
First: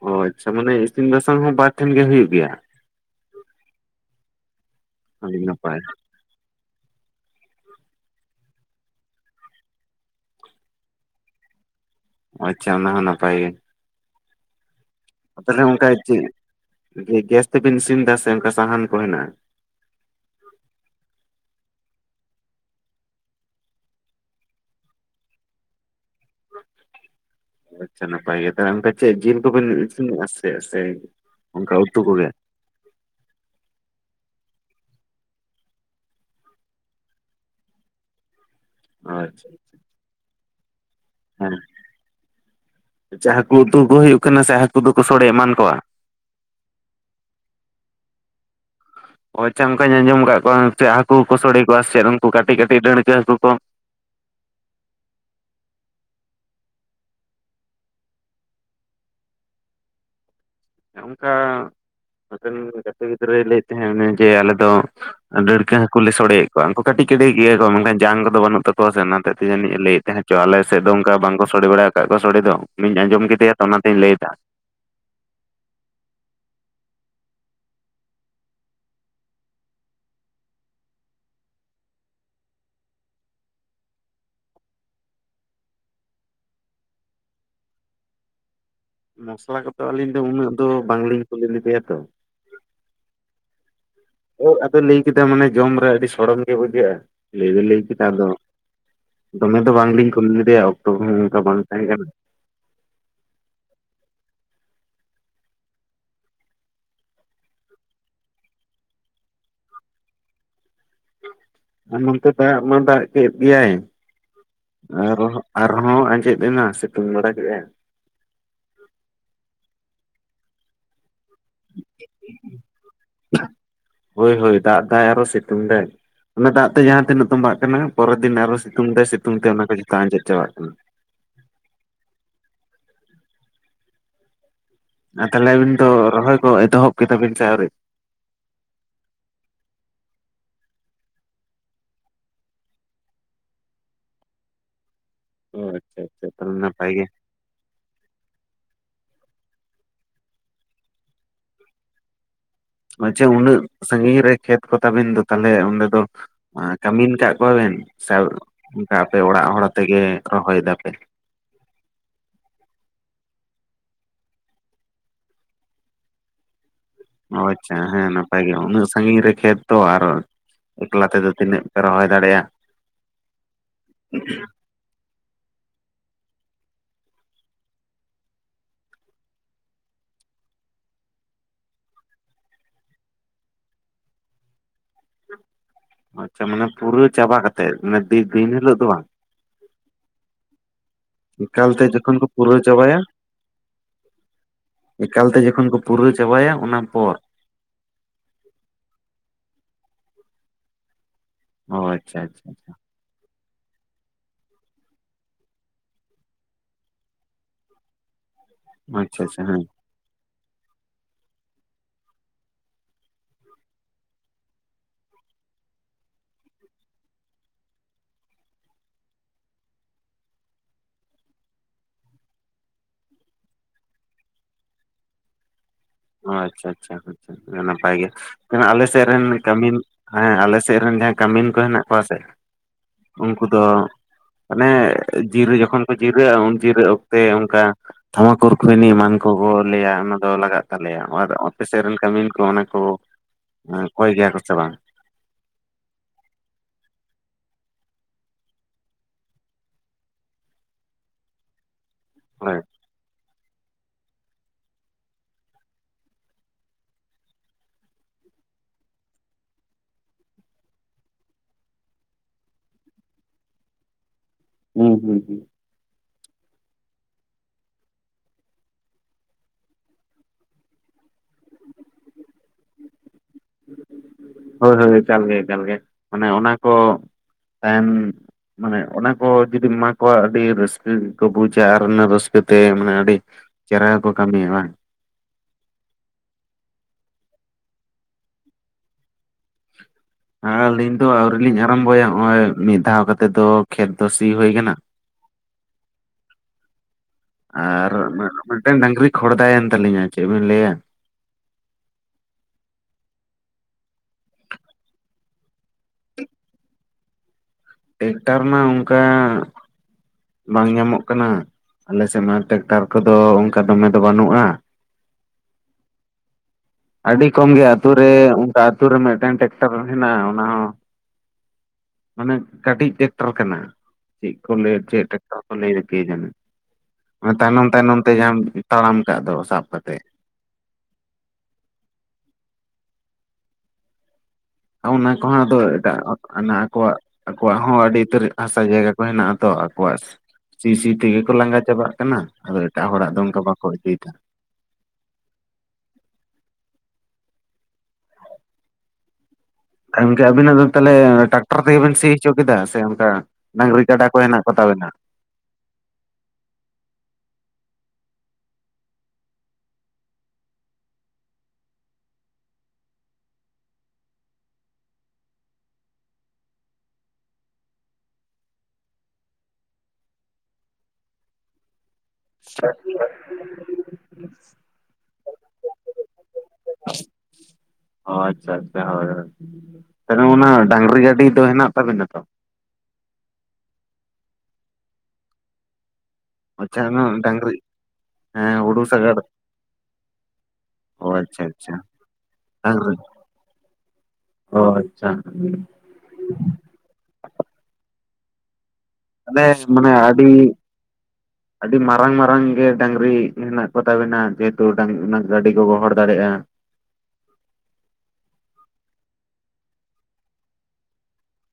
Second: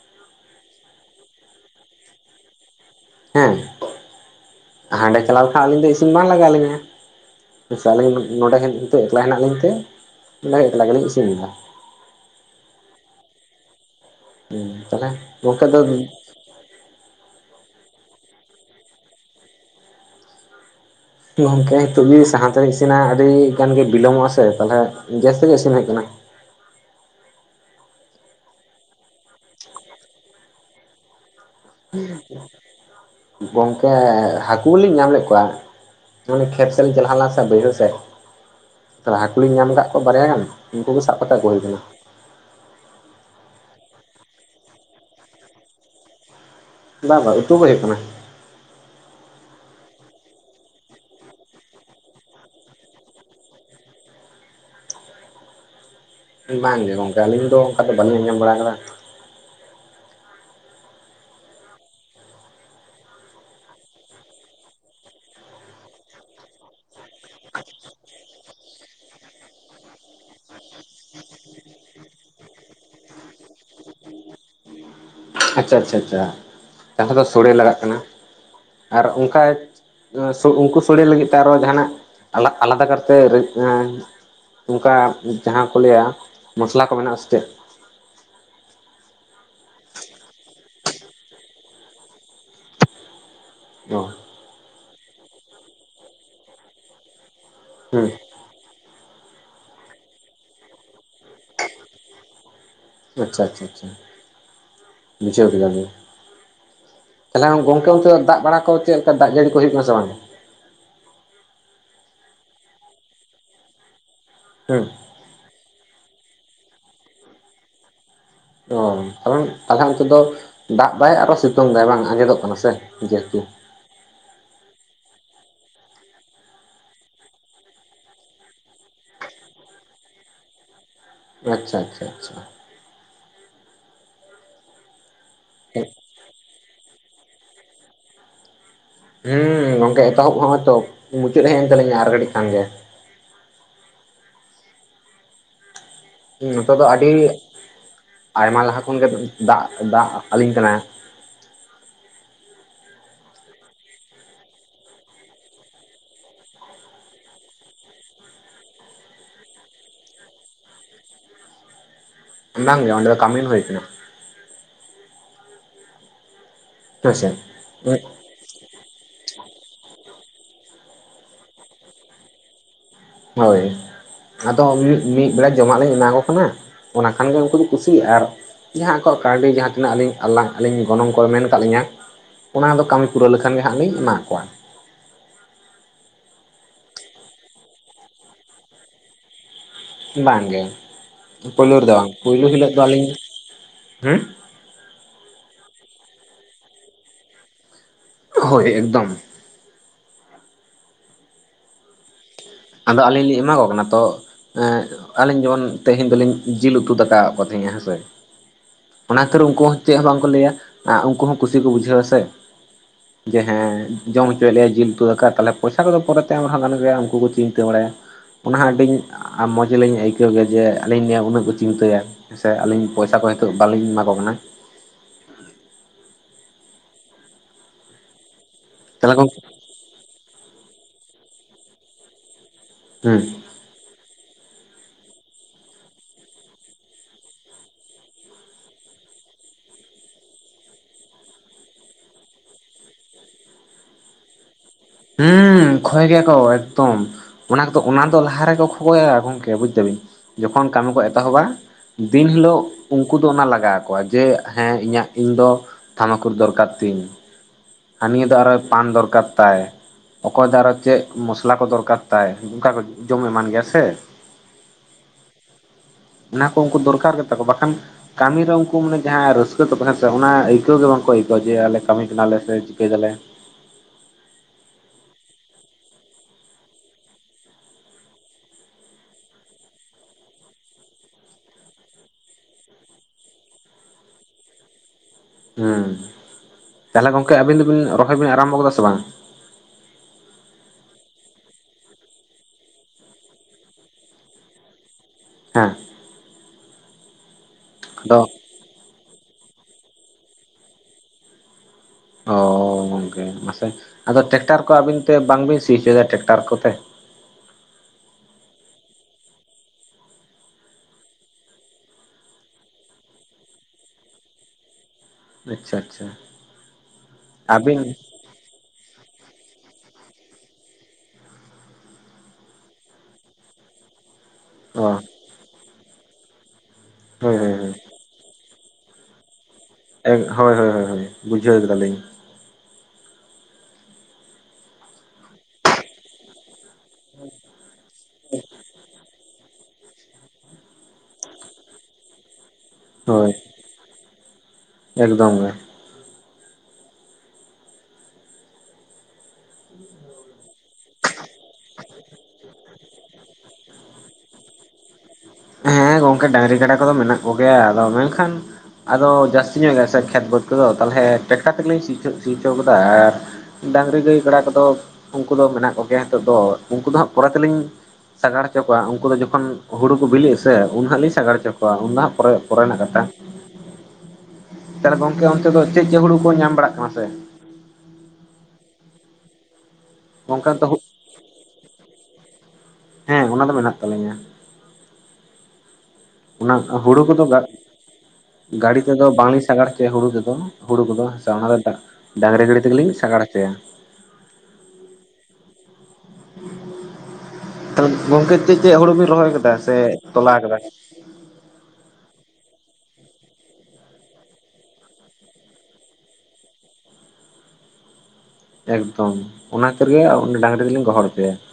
ᱚ ᱟᱪᱪᱷᱟ ᱢᱟᱱᱮ ᱤᱥᱤᱱ ᱵᱟᱥᱟᱝ ᱦᱚᱸ ᱵᱟᱨ ᱴᱷᱮᱱ ᱜᱮ ᱦᱩᱭᱩᱜ ᱜᱮᱭᱟ? ᱦᱮᱸ᱾ ᱦᱟᱸᱰᱮ ᱟᱹᱰᱤ ᱪᱟᱞᱟᱣ ᱞᱮᱠᱷᱟᱱ ᱱᱟᱯᱟᱭ ᱟᱹᱞᱤᱧ ᱫᱚ ᱤᱥᱤᱱ ᱵᱟᱝ ᱞᱟᱜᱟᱣ ᱞᱤᱧᱟᱹ᱾ ᱢᱮᱥᱮ ᱟᱹᱞᱤᱧ ᱱᱚᱰᱮ ᱦᱮᱡ ᱠᱟᱛᱮ ᱮᱠᱞᱟ ᱦᱮᱱᱟᱜ ᱞᱤᱧ ᱛᱮ ᱱᱚᱰᱮ ᱮᱠᱞᱟ ᱜᱮᱞᱤᱧ ᱤᱥᱤᱱ ᱮᱫᱟ᱾ ᱟᱪᱪᱷᱟ ᱚᱱᱟ ᱦᱚᱸ ᱱᱟᱯᱟᱭ ᱜᱮ᱾ ᱦᱮᱸ ᱛᱟᱦᱚᱞᱮ ᱟᱯᱮ ᱜᱚᱝᱠᱮ ᱥᱮᱜ ᱫᱚ ᱚᱱᱠᱟ ᱪᱤᱜ ᱜᱮᱥ ᱛᱮᱵᱮᱱ ᱤᱥᱤᱱ ᱮᱫᱟ, ᱥᱮ ᱚᱱᱠᱟ ᱥᱟᱦᱟᱱ ᱠᱚ ᱦᱮᱱᱟᱜᱼᱟ? ᱜᱚᱝᱠᱮ ᱱᱤᱛᱚᱜ ᱜᱮ ᱥᱟᱦᱟᱱ ᱛᱮᱞᱤᱧ ᱤᱥᱤᱱᱟ ᱟᱹᱰᱤ ᱜᱟᱱ ᱜᱮ ᱵᱤᱞᱚᱢᱚᱜᱼᱟ ᱥᱮ, ᱛᱟᱦᱚᱞᱮ ᱜᱮᱥ ᱛᱮᱜᱮ ᱤᱥᱤᱱ ᱦᱩᱭᱩᱜ ᱠᱟᱱᱟ᱾ ᱟᱪᱪᱷᱟ ᱱᱟᱯᱟᱭ ᱜᱮ᱾ ᱛᱟᱦᱚᱞᱮ ᱚᱱᱠᱟ ᱪᱮᱜ ᱡᱤᱞ ᱠᱚᱵᱮᱱ ᱤᱥᱤᱱᱮᱜᱼᱟ ᱥᱮ ᱥᱮ ᱚᱱᱠᱟ ᱩᱛᱩ ᱠᱚᱜᱮ? ᱜᱚᱝᱠᱮ ᱦᱟᱹᱠᱩ ᱞᱤᱧ ᱧᱟᱢ ᱞᱮᱫ ᱠᱚᱣᱟ᱾ ᱢᱟᱱᱮ ᱠᱷᱮᱛ ᱥᱮᱫ ᱞᱤᱝ ᱪᱟᱞᱟᱣ ᱞᱮᱱᱟ ᱥᱮ ᱵᱟᱹᱭᱦᱟᱹᱲ ᱥᱮᱜ ᱛᱟᱦᱚᱞᱮ ᱦᱟᱹᱠᱩ ᱞᱤᱧ ᱧᱟᱢ ᱠᱟᱜ ᱠᱚᱣᱟ ᱵᱟᱨᱭᱟ ᱜᱟᱱ ᱩᱱᱠᱩ ᱜᱮ ᱥᱟᱵ ᱠᱟᱛᱮ ᱟᱹᱜᱩ ᱦᱮᱸ ᱦᱩᱭ ᱠᱟᱱᱟ᱾ ᱟᱪᱪᱷᱟ ᱦᱟᱹᱠᱩ ᱩᱛᱩ ᱠᱚ ᱦᱩᱭᱩᱜ ᱠᱟᱱᱟ ᱥᱮ, ᱦᱟᱹᱠᱩ ᱫᱚᱠᱚ ᱥᱳᱲᱮ ᱮᱢᱟᱱ ᱠᱚᱣᱟ? ᱵᱟ ᱵᱟ ᱩᱛᱩ ᱠᱚ ᱦᱩᱭᱩᱜ ᱠᱟᱱᱟ᱾ ᱦᱳᱭ ᱟᱪᱪᱷᱟ ᱚᱱᱠᱟ ᱟᱸᱡᱚᱢ ᱟᱠᱟᱜ ᱠᱚᱣᱟ ᱪᱮᱜ ᱦᱟᱹᱠᱩ ᱠᱚ ᱥᱳᱲᱮ ᱠᱚᱣᱟ ᱥᱮᱜ ᱩᱱᱠᱩ ᱠᱟᱹᱴᱤᱡ ᱠᱟᱹᱴᱤᱡ ᱰᱟᱹᱬᱠᱟᱹ ᱦᱟᱹᱠᱩ ᱠᱚ? ᱵᱟᱝ ᱜᱮ ᱜᱚᱝᱠᱮ᱾ ᱟᱹᱞᱤᱧ ᱫᱚ ᱚᱱᱠᱟ ᱫᱚ ᱵᱟᱹᱞᱤᱧ ᱟᱸᱡᱚᱢ ᱵᱟᱲᱟ ᱟᱠᱟᱫᱟ᱾ ᱚᱱᱠᱟ ᱟᱵᱮᱱ ᱜᱟᱛᱮ ᱜᱤᱫᱽᱨᱟᱹᱭ ᱞᱟᱹᱭᱮᱫ ᱛᱟᱦᱮᱸ ᱡᱮ ᱟᱞᱮ ᱫᱚ ᱰᱟᱹᱲᱠᱟᱹ ᱦᱟᱹᱠᱩ ᱞᱮ ᱥᱚᱲᱮ ᱮᱜ ᱠᱚᱣᱟ᱾ ᱩᱱᱠᱩ ᱠᱟᱹᱴᱤᱡ ᱠᱟᱹᱴᱤᱡ ᱜᱮᱭᱟ ᱠᱚ ᱢᱮᱱᱠᱷᱟᱱ ᱡᱟᱝ ᱠᱚᱫᱚ ᱵᱟᱹᱱᱩᱜ ᱛᱟᱠᱚᱣᱟ ᱥᱮ ᱚᱱᱟ ᱛᱮᱡ ᱛᱮ ᱡᱟᱹᱱᱤᱡ ᱞᱟᱹᱭᱮᱫ ᱛᱟᱦᱮᱸ ᱪᱚ ᱟᱞᱮ ᱥᱮᱫ ᱫᱚ ᱚᱱᱠᱟ ᱵᱟᱝᱠᱚ ᱥᱚᱲᱮ ᱵᱟᱲᱟ ᱠᱟᱜ ᱠᱚᱣᱟ ᱥᱳᱲᱮ ᱫᱚ ᱤᱧ ᱟᱸᱡᱚᱢ ᱠᱮᱫᱮᱭᱟ ᱛᱚ ᱚᱱᱟᱛᱤᱧ ᱞᱟᱹᱭ ᱮᱫᱟ᱾ ᱟᱪᱪᱷᱟ ᱟᱪᱪᱷᱟ᱾ ᱛᱟᱦᱚᱞᱮ ᱥᱳᱲᱮ ᱞᱟᱜᱟᱜ ᱠᱟᱱᱟ᱾ ᱟᱨ ᱚᱱᱠᱟ ᱟ ᱥᱩ ᱩᱱᱠᱩ ᱥᱳᱲᱮ ᱞᱟᱹᱜᱤᱫ ᱛᱮ ᱟᱨᱚ ᱡᱟᱦᱟᱱᱟᱜ ᱟᱞᱟ ᱟᱞᱟᱫᱟ ᱠᱟᱨᱛᱮ ᱮᱸ ᱚᱱᱠᱟ ᱡᱟᱦᱟᱸ ᱠᱚ ᱞᱟᱹᱭᱟ ᱢᱚᱥᱞᱟ ᱠᱚ ᱢᱮᱱᱟᱜᱼᱟ ᱥᱮ ᱪᱮᱫ? ᱢᱚᱥᱞᱟ ᱠᱚᱫᱚ ᱟᱹᱞᱤᱧ ᱫᱚ ᱩᱱᱟᱹᱜ ᱫᱚ ᱵᱟᱝᱞᱤᱧ ᱠᱩᱞᱤ ᱞᱮᱫᱮᱭᱟ ᱛᱚ᱾ ᱚ ᱳ ᱟᱫᱚᱭ ᱞᱟᱹᱭ ᱠᱮᱫᱟ ᱢᱟᱱᱮ ᱡᱚᱢ ᱨᱮ ᱟᱹᱰᱤ ᱥᱚᱲᱚᱢ ᱜᱮ ᱵᱩᱡᱷᱟᱹᱜᱼᱟ ᱞᱟᱹᱭ ᱫᱚᱭ ᱞᱟᱹᱭ ᱠᱮᱫᱟ ᱦᱩᱸ ᱟᱫᱚ ᱫᱚᱢᱮ ᱫᱚ ᱵᱟᱝᱞᱤᱧ ᱠᱩᱞ ᱞᱮᱫᱮᱭᱟ ᱚᱠᱛᱚ ᱦᱚᱸ ᱚᱱᱠᱟ ᱵᱟᱝ ᱛᱟᱦᱮᱸ ᱠᱟᱱᱟ ᱾ ᱟᱪᱪᱷᱟ ᱟᱪᱪᱷᱟ ᱟᱪᱪᱷᱟ ᱵᱩᱡᱷᱟᱹᱣ ᱠᱮᱫᱟ ᱞᱤᱧ ᱾ ᱛᱟᱦᱚᱞᱮ ᱜᱚᱝᱠᱮ ᱚᱱᱛᱮ ᱫᱚ ᱫᱟᱜ ᱵᱟᱲᱟ ᱠᱚ ᱪᱮᱜ ᱞᱮᱠᱟ ᱫᱟᱜ ᱡᱟᱹᱲᱤ ᱠᱚ ᱦᱩᱭᱩᱜ ᱠᱟᱱᱟ ᱥᱮ ᱵᱟᱝ ᱾ ᱟᱨ ᱱᱚᱱᱛᱮ ᱫᱟᱜ ᱢᱟ ᱫᱟᱜ ᱠᱮᱫ ᱜᱮᱭᱟᱭ ᱦᱩᱸ ᱟᱨ ᱦᱚᱸ ᱟᱨ ᱦᱚᱸ ᱟᱸᱡᱮᱫ ᱮᱱᱟ ᱥᱤᱛᱩᱝ ᱵᱟᱲᱟ ᱠᱮᱜᱼᱟᱭ ᱾ ᱚ ᱠᱟᱨᱚᱱ ᱛᱟᱦᱚᱞᱮ ᱚᱱᱛᱮ ᱫᱚ ᱫᱟᱜ ᱫᱟᱭ ᱟᱨᱚ ᱥᱤᱛᱩᱝ ᱫᱟᱭ ᱵᱟᱝ ᱟᱸᱡᱮᱫᱚᱜ ᱠᱟᱱᱟ ᱥᱮ ᱡᱮᱦᱮᱛᱩ ᱦᱳᱭ ᱦᱳᱭ ᱫᱟᱜ ᱫᱟᱭ ᱟᱨᱚ ᱥᱤᱛᱩᱝ ᱫᱟᱭ ᱚᱱᱟ ᱫᱟᱜ ᱛᱮ ᱡᱟᱦᱟᱸ ᱛᱤᱱᱟᱹᱜ ᱛᱩᱢᱵᱟᱜ ᱠᱟᱱᱟ ᱯᱚᱨᱮᱨ ᱫᱤᱱ ᱟᱨᱚ ᱥᱤᱛᱩᱝ ᱫᱟᱭ ᱥᱤᱛᱩᱝ ᱛᱮ ᱚᱱᱟ ᱠᱚ ᱡᱚᱛᱚ ᱟᱸᱡᱮᱫ ᱪᱟᱵᱟᱜ ᱠᱟᱱᱟ ᱾ ᱟᱪᱪᱷᱟ ᱟᱪᱪᱷᱟ ᱟᱪᱪᱷᱟ ᱾ ᱟᱨ ᱛᱟᱦᱚᱞᱮ ᱟᱹᱵᱤᱱ ᱫᱚ ᱨᱚᱦᱚᱭ ᱠᱚ ᱮᱛᱚᱦᱚᱵ ᱠᱮᱫᱟ ᱵᱤᱱ ᱥᱮ ᱟᱹᱣᱨᱤ ᱦᱩᱸ ᱜᱚᱝᱠᱮ ᱮᱛᱚᱦᱚᱵ ᱦᱚᱸ-ᱚᱭ ᱛᱚ ᱢᱩᱪᱟᱹᱫ ᱦᱮᱡᱮᱱ ᱛᱟᱹᱞᱤᱧᱟ ᱟᱨ ᱠᱟᱹᱷᱴᱤᱡ ᱠᱷᱟᱱ ᱜᱮ᱾ ᱚ ᱟᱪᱪᱷᱟ ᱟᱪᱪᱷᱟ ᱮ ᱛᱟᱦᱚᱞᱮ ᱱᱤᱛᱚᱜ ᱫᱚ ᱱᱟᱯᱟᱭ ᱜᱮ ᱟᱹᱰᱤ ᱟᱭᱢᱟ ᱞᱟᱦᱟ ᱠᱷᱚᱱ ᱜᱮ ᱫᱟᱜ ᱫᱟᱜ ᱟᱹᱞᱤᱧ ᱠᱟᱱᱟ᱾ ᱪᱮ ᱩᱱᱟᱹᱜ ᱥᱟᱺᱜᱤᱧ ᱨᱮ ᱠᱷᱮᱛ ᱠᱚᱛᱟᱵᱤᱱ ᱫᱚ ᱛᱟᱦᱞᱮ ᱚᱸᱰᱮ ᱫᱚ᱾ ᱠᱟᱹᱢᱤᱱ ᱟᱠᱟᱫ ᱠᱚᱣᱟ ᱵᱮᱱ ᱥᱮ ᱚᱱᱠᱟ ᱟᱯᱮ ᱚᱲᱟᱜ ᱦᱚᱲ ᱟᱛᱮᱜᱮ ᱨᱚᱦᱚᱭ ᱮᱫᱟᱯᱮ᱾ ᱵᱟᱝ ᱜᱮ ᱚᱸᱰᱮ ᱫᱚ ᱠᱟᱹᱢᱤᱱ ᱦᱩᱭ ᱟᱠᱟᱱᱟ᱾ ᱦᱮᱸᱥᱮ ᱚ ᱟᱪᱪᱷᱟ ᱦᱮᱸ ᱚᱱᱟᱠᱚ᱾ ᱩᱱᱟᱹᱜ ᱥᱟᱺᱜᱤᱧ ᱨᱮ ᱠᱷᱮᱛ ᱫᱚ ᱟᱨ ᱮᱠᱞᱟ ᱛᱮᱫᱚ ᱛᱤᱱᱟᱹᱜ ᱯᱮ ᱨᱚᱦᱚᱭ ᱫᱟᱲᱮᱭᱟᱜ᱾ ᱦᱳᱭ ᱟ ᱫᱚ ᱢᱤᱫ ᱵᱮᱲᱟ ᱡᱚᱢᱟᱜ ᱞᱤᱧ ᱮᱢᱟ ᱠᱚ ᱠᱟᱱᱟ, ᱚᱱᱟ ᱠᱷᱟᱱ ᱜᱮ ᱩᱱᱠᱩ ᱫᱚ ᱠᱩᱥᱤ ᱟᱨ ᱡᱟᱸᱦᱟᱸ ᱟᱠᱚᱣᱟᱜ ᱠᱟᱹᱣᱰᱤ ᱡᱟᱸᱦᱟᱸ ᱛᱤᱱᱟᱹᱜ ᱟᱹᱞᱤᱧ ᱟᱞᱟᱝ ᱟᱹᱞᱤᱧ ᱜᱚᱱᱚᱝ ᱠᱚ ᱢᱮᱱ ᱟᱠᱟᱫ ᱞᱤᱧᱟ᱾ ᱚᱱᱟ ᱫᱚ ᱠᱟᱹᱢᱤ ᱯᱩᱨᱟᱹᱣ ᱞᱮᱠᱷᱟᱱ ᱜᱮ ᱦᱟᱸᱜ ᱞᱤᱧ ᱮᱢᱟ ᱠᱚᱣᱟ᱾ ᱟᱪᱪᱷᱟ ᱢᱟᱱᱮ ᱯᱩᱨᱟᱹ ᱪᱟᱵᱟ ᱠᱟᱛᱮᱜ ᱢᱟᱱᱮ ᱫᱤᱱ ᱫᱤᱱ ᱦᱤᱞᱳ ᱫᱚ ᱵᱟᱝ᱾ ᱵᱟᱝ ᱜᱮ ᱯᱳᱭᱞᱩ ᱮᱠᱟᱞᱛᱮ ᱨᱮᱫᱚ ᱵᱟᱝ ᱡᱚᱠᱷᱚᱱ ᱠᱚ ᱯᱩᱭᱞᱩ ᱯᱩᱨᱟᱹᱣ ᱦᱤᱞᱳ ᱫᱚ ᱪᱟᱵᱟᱭᱟ ᱟᱹᱞᱤᱧ ᱦᱮᱸ᱾ ᱮᱠᱟᱞ ᱛᱮ ᱡᱚᱠᱷᱚᱱ ᱠᱚ ᱯᱩᱨᱟᱹᱣ ᱪᱟᱵᱟᱭᱟ ᱚᱱᱟ ᱯᱚᱨ᱾ ᱦᱳᱭ ᱮᱠᱫᱚᱢ᱾ ᱚ ᱟᱪᱪᱷᱟ ᱟᱪᱪᱷᱟ᱾ ᱟᱫᱚ ᱟᱹᱞᱤᱧ ᱞᱤᱧ ᱮᱢᱟ ᱠᱚ ᱠᱟᱱᱟ ᱛᱚ᱾ ᱮᱸ ᱟᱹᱞᱤᱧ ᱡᱮᱢᱚᱱ ᱛᱮᱦᱮᱧ ᱫᱚᱞᱤᱧ ᱡᱤᱞ ᱩᱛᱩ ᱫᱟᱠᱟᱫ ᱠᱚ ᱛᱟᱦᱮᱸᱱᱟ ᱦᱮᱸᱥᱮ᱾ ᱟᱪᱪᱷᱟ ᱟᱪᱪᱷᱟ ᱚᱱᱟ ᱠᱷᱟᱹᱛᱤᱨ ᱟᱪᱪᱷᱟ ᱩᱱᱠᱩ ᱦᱮᱸ ᱦᱚᱸ ᱪᱮᱫ ᱦᱚᱸ ᱵᱟᱝ ᱠᱚ ᱞᱟᱹᱭᱟ, ᱩᱱᱠᱩ ᱦᱚᱸ ᱠᱩᱥᱤ ᱠᱚ ᱵᱩᱡᱷᱟᱹᱣᱟ ᱥᱮ᱾ ᱡᱮ ᱦᱮᱸ ᱡᱚᱢ ᱦᱚᱪᱚᱭᱮᱫ ᱞᱮᱭᱟ ᱡᱤᱞ ᱩᱛᱩᱫ ᱫᱟᱠᱟ, ᱛᱟᱦᱞᱮ ᱯᱚᱭᱥᱟ ᱠᱚᱫᱚ ᱯᱚᱨᱮ ᱛᱮ ᱮᱢ ᱨᱮᱦᱚᱸ ᱜᱟᱱᱚᱜ ᱜᱮᱭᱟ ᱩᱱᱠᱩ ᱠᱚ ᱪᱤᱱ [inaudible] ᱵᱟᱲᱟᱭᱟ, ᱚᱱᱟ ᱦᱚᱸ ᱟᱹᱰᱤ ᱢᱚᱡᱽ ᱞᱤᱧ ᱟᱹᱭᱠᱟᱹᱣ ᱜᱮᱭᱟ ᱡᱮ ᱟᱹᱞᱤᱧ ᱱᱤᱭᱟᱹ ᱩᱱᱟᱹᱜ ᱠᱚ ᱪᱤᱱᱛᱟᱹᱭᱟ᱾ ᱦᱮᱸ ᱥᱮ ᱟᱹᱞᱤᱧ ᱯᱚᱭᱥᱟ ᱠᱚ ᱱᱤᱛᱚᱜ ᱵᱟᱞᱤᱧ ᱮᱢᱟ ᱠᱚ ᱠᱟᱱᱟ᱾ ᱚ ᱟᱪᱪᱷᱟ ᱟᱪᱪᱷᱟ ᱱᱟᱯᱟᱭ ᱜᱮ, ᱟᱞᱮ ᱥᱮᱫ ᱛᱟᱦᱚᱞᱮ ᱨᱮᱱ ᱜᱚᱝᱠᱮ ᱠᱟᱹᱢᱤᱱ ᱦᱮᱸ ᱟᱞᱮ ᱥᱮᱫ ᱨᱮᱱ ᱡᱟᱸᱦᱟᱸᱭ ᱠᱟᱹᱢᱤᱱ ᱠᱚ ᱦᱮᱱᱟᱜ ᱠᱚᱣᱟ ᱥᱮ ᱦᱮᱸ ᱩᱱᱠᱩ ᱫᱚ ᱢᱟᱱᱮ ᱡᱤᱨᱟᱹ ᱡᱚᱠᱷᱚᱱ ᱠᱚ ᱡᱤᱨᱟᱹᱜᱼᱟ ᱩᱱ ᱡᱤᱨᱟᱹᱜ ᱚᱠᱛᱮ ᱚᱱᱠᱟ᱾ ᱛᱷᱟᱢᱟᱠᱩᱨ ᱠᱷᱩᱭᱱᱤ ᱮᱢᱟᱱ ᱠᱚᱠᱚ ᱞᱟᱹᱭᱟ ᱚᱱᱟ ᱫᱚ ᱞᱟᱜᱟᱜ᱾ ᱛᱟᱞᱮᱭᱟ ᱟᱨ ᱟᱯᱮ ᱥᱮ ᱨᱮᱱ ᱠᱟᱹᱢᱤᱱ ᱠᱚ ᱚᱱᱟ ᱠᱚ ᱠᱚᱭ ᱜᱮᱭᱟ ᱠᱚ ᱥᱮ ᱵᱟᱝ᱾ ᱦᱩᱸ ᱠᱷᱚᱭ ᱜᱮᱭᱟ ᱠᱚ ᱮᱠᱫᱚᱢ᱾ ᱚᱱᱟ ᱠᱚᱫᱚ ᱚᱱᱟ ᱫᱚ ᱞᱟᱦᱟ ᱨᱮᱠᱚ ᱠᱷᱚᱠᱚᱭᱟ ᱜᱚᱢᱠᱮ ᱵᱩᱡᱽ ᱮᱫᱟ ᱵᱤᱱ ᱡᱚᱠᱷᱚᱱ ᱠᱟᱹᱢᱤ ᱠᱚ ᱮᱛᱚᱦᱚᱵᱟ᱾ ᱫᱤᱱ ᱦᱳᱭ ᱦᱤᱞᱳᱜ ᱩᱱᱠᱩ ᱫᱚ ᱚᱱᱟ ᱞᱟᱜᱟᱣ ᱟᱠᱚᱣᱟ ᱡᱮ ᱦᱮᱸ ᱤᱧᱟᱹᱜ ᱤᱧ ᱫᱚ ᱛᱷᱟᱢᱟᱠᱩᱨ ᱫᱚᱨᱠᱟᱨ ᱛᱤᱧ᱾ ᱦᱟᱱᱤᱭᱟᱹ ᱫᱚ ᱟᱨᱚᱭ ᱯᱟᱱ ᱫᱚᱨᱠᱟᱨ ᱛᱟᱭ᱾ ᱚᱠᱚᱭ ᱫᱟᱨᱮ ᱪᱮᱫ ᱢᱚᱥᱞᱟ ᱠᱚ ᱫᱚᱨᱠᱟᱨ ᱛᱟᱭ ᱚᱱᱠᱟ ᱠᱚ ᱡᱚᱢᱮ ᱮᱢᱟᱱ ᱜᱮᱭᱟ ᱥᱮ᱾ ᱦᱮᱸ ᱦᱩᱸ ᱦᱩᱸ᱾ ᱚᱱᱟ ᱠᱚ ᱩᱱᱠᱩ ᱫᱚᱨᱠᱟᱨ ᱜᱮ ᱛᱟᱠᱚ ᱵᱟᱠᱷᱟᱱ ᱠᱟᱹᱢᱤᱤᱨ ᱨᱮ ᱩᱱᱠᱩ ᱢᱟᱱᱮ ᱡᱟᱦᱟᱸ ᱨᱟᱹᱥᱠᱟᱹ ᱠᱚ ᱛᱟᱦᱮᱱ ᱥᱮ ᱚᱱᱟ ᱟᱹᱭᱠᱟᱹᱣ ᱜᱮ ᱵᱟᱝᱠᱚ ᱟᱹᱭᱠᱟᱹᱣᱟ ᱡᱮ ᱟᱞᱮ ᱠᱟᱹᱢᱤ ᱠᱟᱱᱟᱞᱮ ᱥᱮ ᱪᱤᱠᱟᱹᱭ ᱫᱟᱞᱮ᱾ ᱦᱳᱭ ᱦᱳᱭ ᱮᱠᱟᱞ ᱜᱮ ᱮᱠᱟᱞ ᱜᱮ ᱢᱟᱱᱮ ᱚᱱᱟ ᱠᱚ ᱛᱟᱦᱮᱱ᱾ ᱢᱟᱱᱮ ᱚᱱᱟ ᱠᱚ ᱡᱩᱫᱤᱢ ᱮᱢᱟ ᱠᱚᱣᱟ ᱟᱹᱰᱤ ᱨᱟᱹᱥᱠᱟᱹ ᱠᱚ ᱵᱩᱡᱟ ᱟᱨ ᱤᱱᱟ ᱨᱟᱹᱥᱠᱟᱹᱛᱮ ᱢᱟᱱᱮ ᱟᱹᱰᱤ ᱪᱚᱦᱮᱨᱟ ᱜᱮ ᱠᱚ ᱠᱟᱹᱢᱤᱭᱟ ᱵᱟᱝ᱾ ᱦᱮᱸ ᱛᱟᱦᱚᱞᱮ ᱜᱚᱝᱠᱮ ᱟᱵᱤᱱ ᱫᱚ ᱵᱤᱱ ᱨᱚᱦᱚᱭ ᱵᱮᱱ ᱟᱨᱚᱢᱵᱚ ᱟᱠᱟᱫᱟ ᱥᱮ ᱵᱟᱝ? ᱟᱹᱞᱤᱧ ᱫᱚ ᱟᱹᱣᱨᱤ ᱞᱤᱧ ᱟᱨᱟᱢᱵᱚᱭᱟ ᱦᱚᱼᱚᱭ ᱢᱤᱫ ᱫᱷᱟᱣ ᱠᱟᱛᱮᱜ ᱫᱚ ᱠᱷᱮᱛ ᱫᱚ ᱥᱤ ᱦᱩᱭ ᱟᱠᱟᱱᱟ ᱾ ᱦᱮᱸ ᱾ ᱟᱨ ᱫᱚ ᱢᱤᱫᱴᱮᱱ ᱰᱟᱝᱨᱤ ᱠᱷᱚᱲᱫᱟᱭᱮᱱ ᱛᱟ. ᱞᱤᱧᱟᱭ ᱪᱮᱫ ᱵᱮᱱ ᱞᱟᱹᱭᱟ ᱾ ᱚ ᱜᱚᱝᱠᱮ ᱢᱟᱥᱮ ᱟᱫᱚ ᱴᱮᱠᱴᱟᱨ ᱠᱚ ᱟᱵᱤᱱ ᱛᱮ ᱵᱟᱝ ᱵᱤᱱ ᱥᱤ ᱦᱚᱪᱚᱭᱮᱫᱟ ᱴᱮᱠᱴᱟᱨ ᱠᱚᱛᱮ? ᱴᱮᱠᱴᱟᱨ ᱢᱟ ᱚᱱᱠᱟ ᱵᱟᱝ ᱧᱟᱢᱚᱜ ᱠᱟᱱᱟ ᱟᱞᱮ ᱥᱮᱫ ᱢᱟ ᱴᱮᱠᱴᱟᱨ ᱠᱚᱫᱚ ᱚᱱᱠᱟ ᱫᱚᱢᱮ ᱫᱚ ᱵᱟᱹᱱᱩᱜ-ᱟ ᱾ ᱟᱪᱪᱷᱟ ᱟᱪᱪᱷᱟ ᱾ ᱟᱹᱰᱤ ᱠᱚᱢ ᱜᱮ ᱟᱹᱛᱩ ᱨᱮ ᱚᱱᱠᱟ ᱟᱹᱛᱩᱨ ᱨᱮ ᱢᱤᱫᱴᱮᱱ ᱴᱮᱠᱴᱟᱨ ᱢᱮᱱᱟᱜ-ᱟ, ᱚᱱᱟ ᱦᱚᱸ ᱢᱟᱱᱮ ᱠᱟᱹᱴᱤᱡ ᱴᱮᱠᱴᱚᱨ ᱠᱟᱱᱟ ᱾ ᱪᱮᱫ ᱠᱚ ᱞᱟᱹᱭ ᱚ ᱪᱮᱫ ᱴᱮᱠᱴᱟᱨ ᱠᱚ ᱞᱟᱹᱭ ᱠᱮ ᱡᱟᱱᱮ ᱦᱳᱭ ᱛᱟᱭᱱᱚᱢ ᱦᱳᱭ ᱛᱟᱭᱱᱚᱢ ᱛᱮ ᱡᱟᱦᱟᱢ ᱛᱟᱲᱟᱢ ᱠᱟᱜ ᱫᱚ ᱥᱟᱵ ᱠᱟᱛᱮᱫ ᱾ ᱮ ᱦᱳᱭ ᱦᱳᱭ ᱦᱳᱭ ᱦᱳᱭ ᱵᱩᱡᱷᱟᱹᱣ ᱠᱟᱫᱟ ᱞᱤᱧ ᱾ ᱚᱱᱟ ᱠᱷᱚᱱ ᱟᱫᱚ ᱮᱴᱟᱜ [inaudible] ᱟᱠᱚᱣᱟᱜ ᱟᱠᱚᱣᱟᱜ ᱦᱚᱸ ᱟᱹᱰᱤ ᱩᱛᱟᱹᱨ ᱦᱟᱥᱟ ᱡᱟᱭᱜᱟ ᱠᱚ ᱦᱮᱱᱟᱜ ᱟ ᱛᱚ, ᱟᱠᱚᱣᱟᱜ ᱥᱤ ᱥᱤᱼᱼ ᱛᱮᱜᱮ ᱠᱚ ᱞᱟᱸᱜᱟ ᱪᱟᱵᱟᱜ ᱠᱟᱱᱟ ᱟᱫᱚ ᱮᱴᱟᱜ ᱦᱚᱲᱟᱜ ᱫᱚ ᱦᱳᱭ ᱚᱱᱠᱟ ᱵᱟᱠᱚ ᱤᱫᱤᱭᱮᱫᱟ ᱾ ᱮᱠᱫᱚᱢ ᱜᱮ ᱾ ᱜᱚᱝᱠᱮ ᱟᱵᱤᱱᱟᱜ ᱫᱚ ᱛᱟᱦᱚᱞᱮ ᱴᱟᱠᱴᱚᱨ ᱛᱮᱜᱮ ᱵᱮᱱ ᱥᱤ ᱦᱚᱪᱚ ᱠᱮᱫᱟ ᱥᱮ ᱚᱱᱠᱟ ᱰᱟᱹᱝᱨᱤ ᱠᱟᱰᱟ ᱠᱚ ᱦᱮᱱᱟᱜ ᱠᱚᱛᱟ ᱵᱤᱱᱟ? ᱦᱮᱸ ᱜᱚᱝᱠᱮ ᱰᱟᱹᱝᱨᱤ ᱜᱟᱰᱟ ᱠᱚᱫᱚ ᱢᱮᱱᱟᱜ ᱠᱚᱜᱮᱭᱟ, ᱟᱫᱚ ᱢᱮᱱᱠᱷᱟᱱ ᱟᱫᱚ ᱡᱟᱹᱥᱛᱤ ᱧᱚᱜ ᱜᱮᱭᱟ ᱥᱮ ᱠᱷᱮᱛ ᱵᱟᱹᱫᱽ ᱠᱚᱫᱚ ᱛᱟᱦᱚᱞᱮ ᱴᱮᱠᱴᱟᱨ ᱛᱮᱜᱮ ᱞᱤᱧ ᱥᱤ ᱦᱚᱪᱚ ᱥᱤ ᱪᱚ ᱜᱚᱫᱟ, ᱟᱨ ᱰᱟᱝᱨᱤ ᱜᱟᱹᱭ ᱠᱟᱲᱟ ᱠᱚᱫᱚ ᱩᱱᱠᱩ ᱫᱚ ᱢᱮᱱᱟᱜ ᱠᱚ ᱜᱮᱭᱟ ᱱᱤᱛᱚᱜ ᱫᱚ ᱩᱱᱠᱩ ᱫᱚ ᱦᱟᱸᱜ ᱯᱚᱨᱮ ᱛᱮᱞᱤᱧ ᱥᱟᱜᱟᱲ ᱦᱚᱪᱚ ᱠᱚᱣᱟ ᱩᱱᱠᱩ ᱫᱚ ᱡᱚᱠᱷᱚᱱ ᱦᱩᱲᱩ ᱠᱚ ᱵᱤᱞᱤᱜ ᱟᱥᱮ ᱩᱱ ᱦᱟᱸᱜ ᱞᱤᱧ ᱥᱟᱜᱟᱲ ᱪᱚ ᱠᱚᱣᱟ ᱩᱱ ᱦᱟᱸᱜ ᱯᱚᱨᱮ ᱯᱚᱨᱮᱱᱟᱜ ᱠᱟᱛᱷᱟ ᱾ ᱛᱟᱦᱚᱞᱮ ᱜᱚᱝᱠᱮ ᱚᱱᱛᱮ ᱫᱚ ᱪᱮᱫ ᱪᱮᱫ ᱦᱩᱲᱩ ᱠᱚ ᱧᱟᱢ ᱵᱟᱲᱟᱜ ᱠᱟᱱᱟ ᱥᱮ? ᱚ ᱟᱪᱪᱷᱟ ᱟᱪᱪᱷᱟ ᱦᱳᱭ ᱦᱳᱭ ᱛᱟᱞᱦᱮ ᱜᱚᱝᱠᱮ ᱚᱱᱟ ᱚᱱᱛᱮ ᱰᱟᱝᱨᱤ ᱜᱟᱹᱰᱤ ᱫᱚ ᱦᱮᱱᱟᱜ ᱛᱟᱵᱤᱱᱟ ᱛᱚ? ᱦᱮᱸ ᱚᱱᱟ ᱫᱚ ᱢᱮᱱᱟᱜ ᱛᱟᱞᱤᱧᱟ ᱾ ᱚᱱᱟ ᱟᱪᱪᱷᱟ ᱦᱩᱲᱩ ᱠᱚᱫᱚ [inaudible] ᱰᱟᱝᱨᱤ ᱾ ᱦᱮᱸ ᱜᱟᱹᱰᱤ ᱦᱩᱲᱩ ᱛᱮᱫᱚ ᱥᱟᱜᱟᱲ ᱵᱟᱝᱞᱤᱧ ᱥᱟᱜᱟᱲ ᱦᱚᱪᱚᱣᱟ ᱦᱩᱲᱩ ᱛᱮᱫᱚ ᱦᱩᱲᱩ ᱠᱚᱫᱚ ᱚ ᱦᱟᱥᱟ ᱟᱪᱪᱷᱟ ᱚᱱᱟ ᱫᱚ ᱟᱪᱪᱷᱟ ᱫᱟᱜ ᱰᱟᱝᱽᱨᱤ ᱜᱟᱹᱰᱤ ᱛᱮᱜᱮᱞᱤᱧ ᱰᱟᱝᱨᱤ ᱥᱟᱜᱟᱲ ᱦᱚᱪᱚᱭᱟ ᱾ ᱚ ᱟᱪᱪᱷᱟ ᱾ [inaudible] ᱜᱚᱝᱠᱮ ᱪᱮᱫ ᱪᱮᱫ ᱦᱩᱲᱩ ᱵᱤᱱ ᱨᱚᱦᱚᱭ ᱟᱞᱮ ᱠᱮᱫᱟ ᱥᱮ ᱢᱟᱱᱮ ᱟᱹᱰᱤ ᱛᱚᱞᱟ ᱠᱟᱫᱟ [inaudible] ᱟᱹᱰᱤ ᱢᱟᱨᱟᱝ ᱢᱟᱨᱟᱝ ᱜᱮ ᱰᱟᱹᱝᱨᱤ ᱦᱮᱱᱟᱜ ᱠᱚ ᱛᱟᱵᱮᱱᱟ ᱡᱮᱦᱮᱛᱩ ᱰᱟᱝ ᱚᱱᱟ ᱜᱟᱹᱰᱤ ᱠᱚ ᱜᱚᱦᱚᱲ ᱫᱟᱲᱮᱭᱟᱜ-ᱟ ᱾ ᱮᱠᱫᱚᱢ ᱚᱱᱟ ᱠᱷᱟᱛᱤᱨ ᱜᱮ ᱩᱱ ᱰᱟᱝᱨᱤ ᱛᱮᱞᱤᱧ ᱜᱚᱦᱚᱲ ᱦᱚᱪᱚᱭᱟ ᱾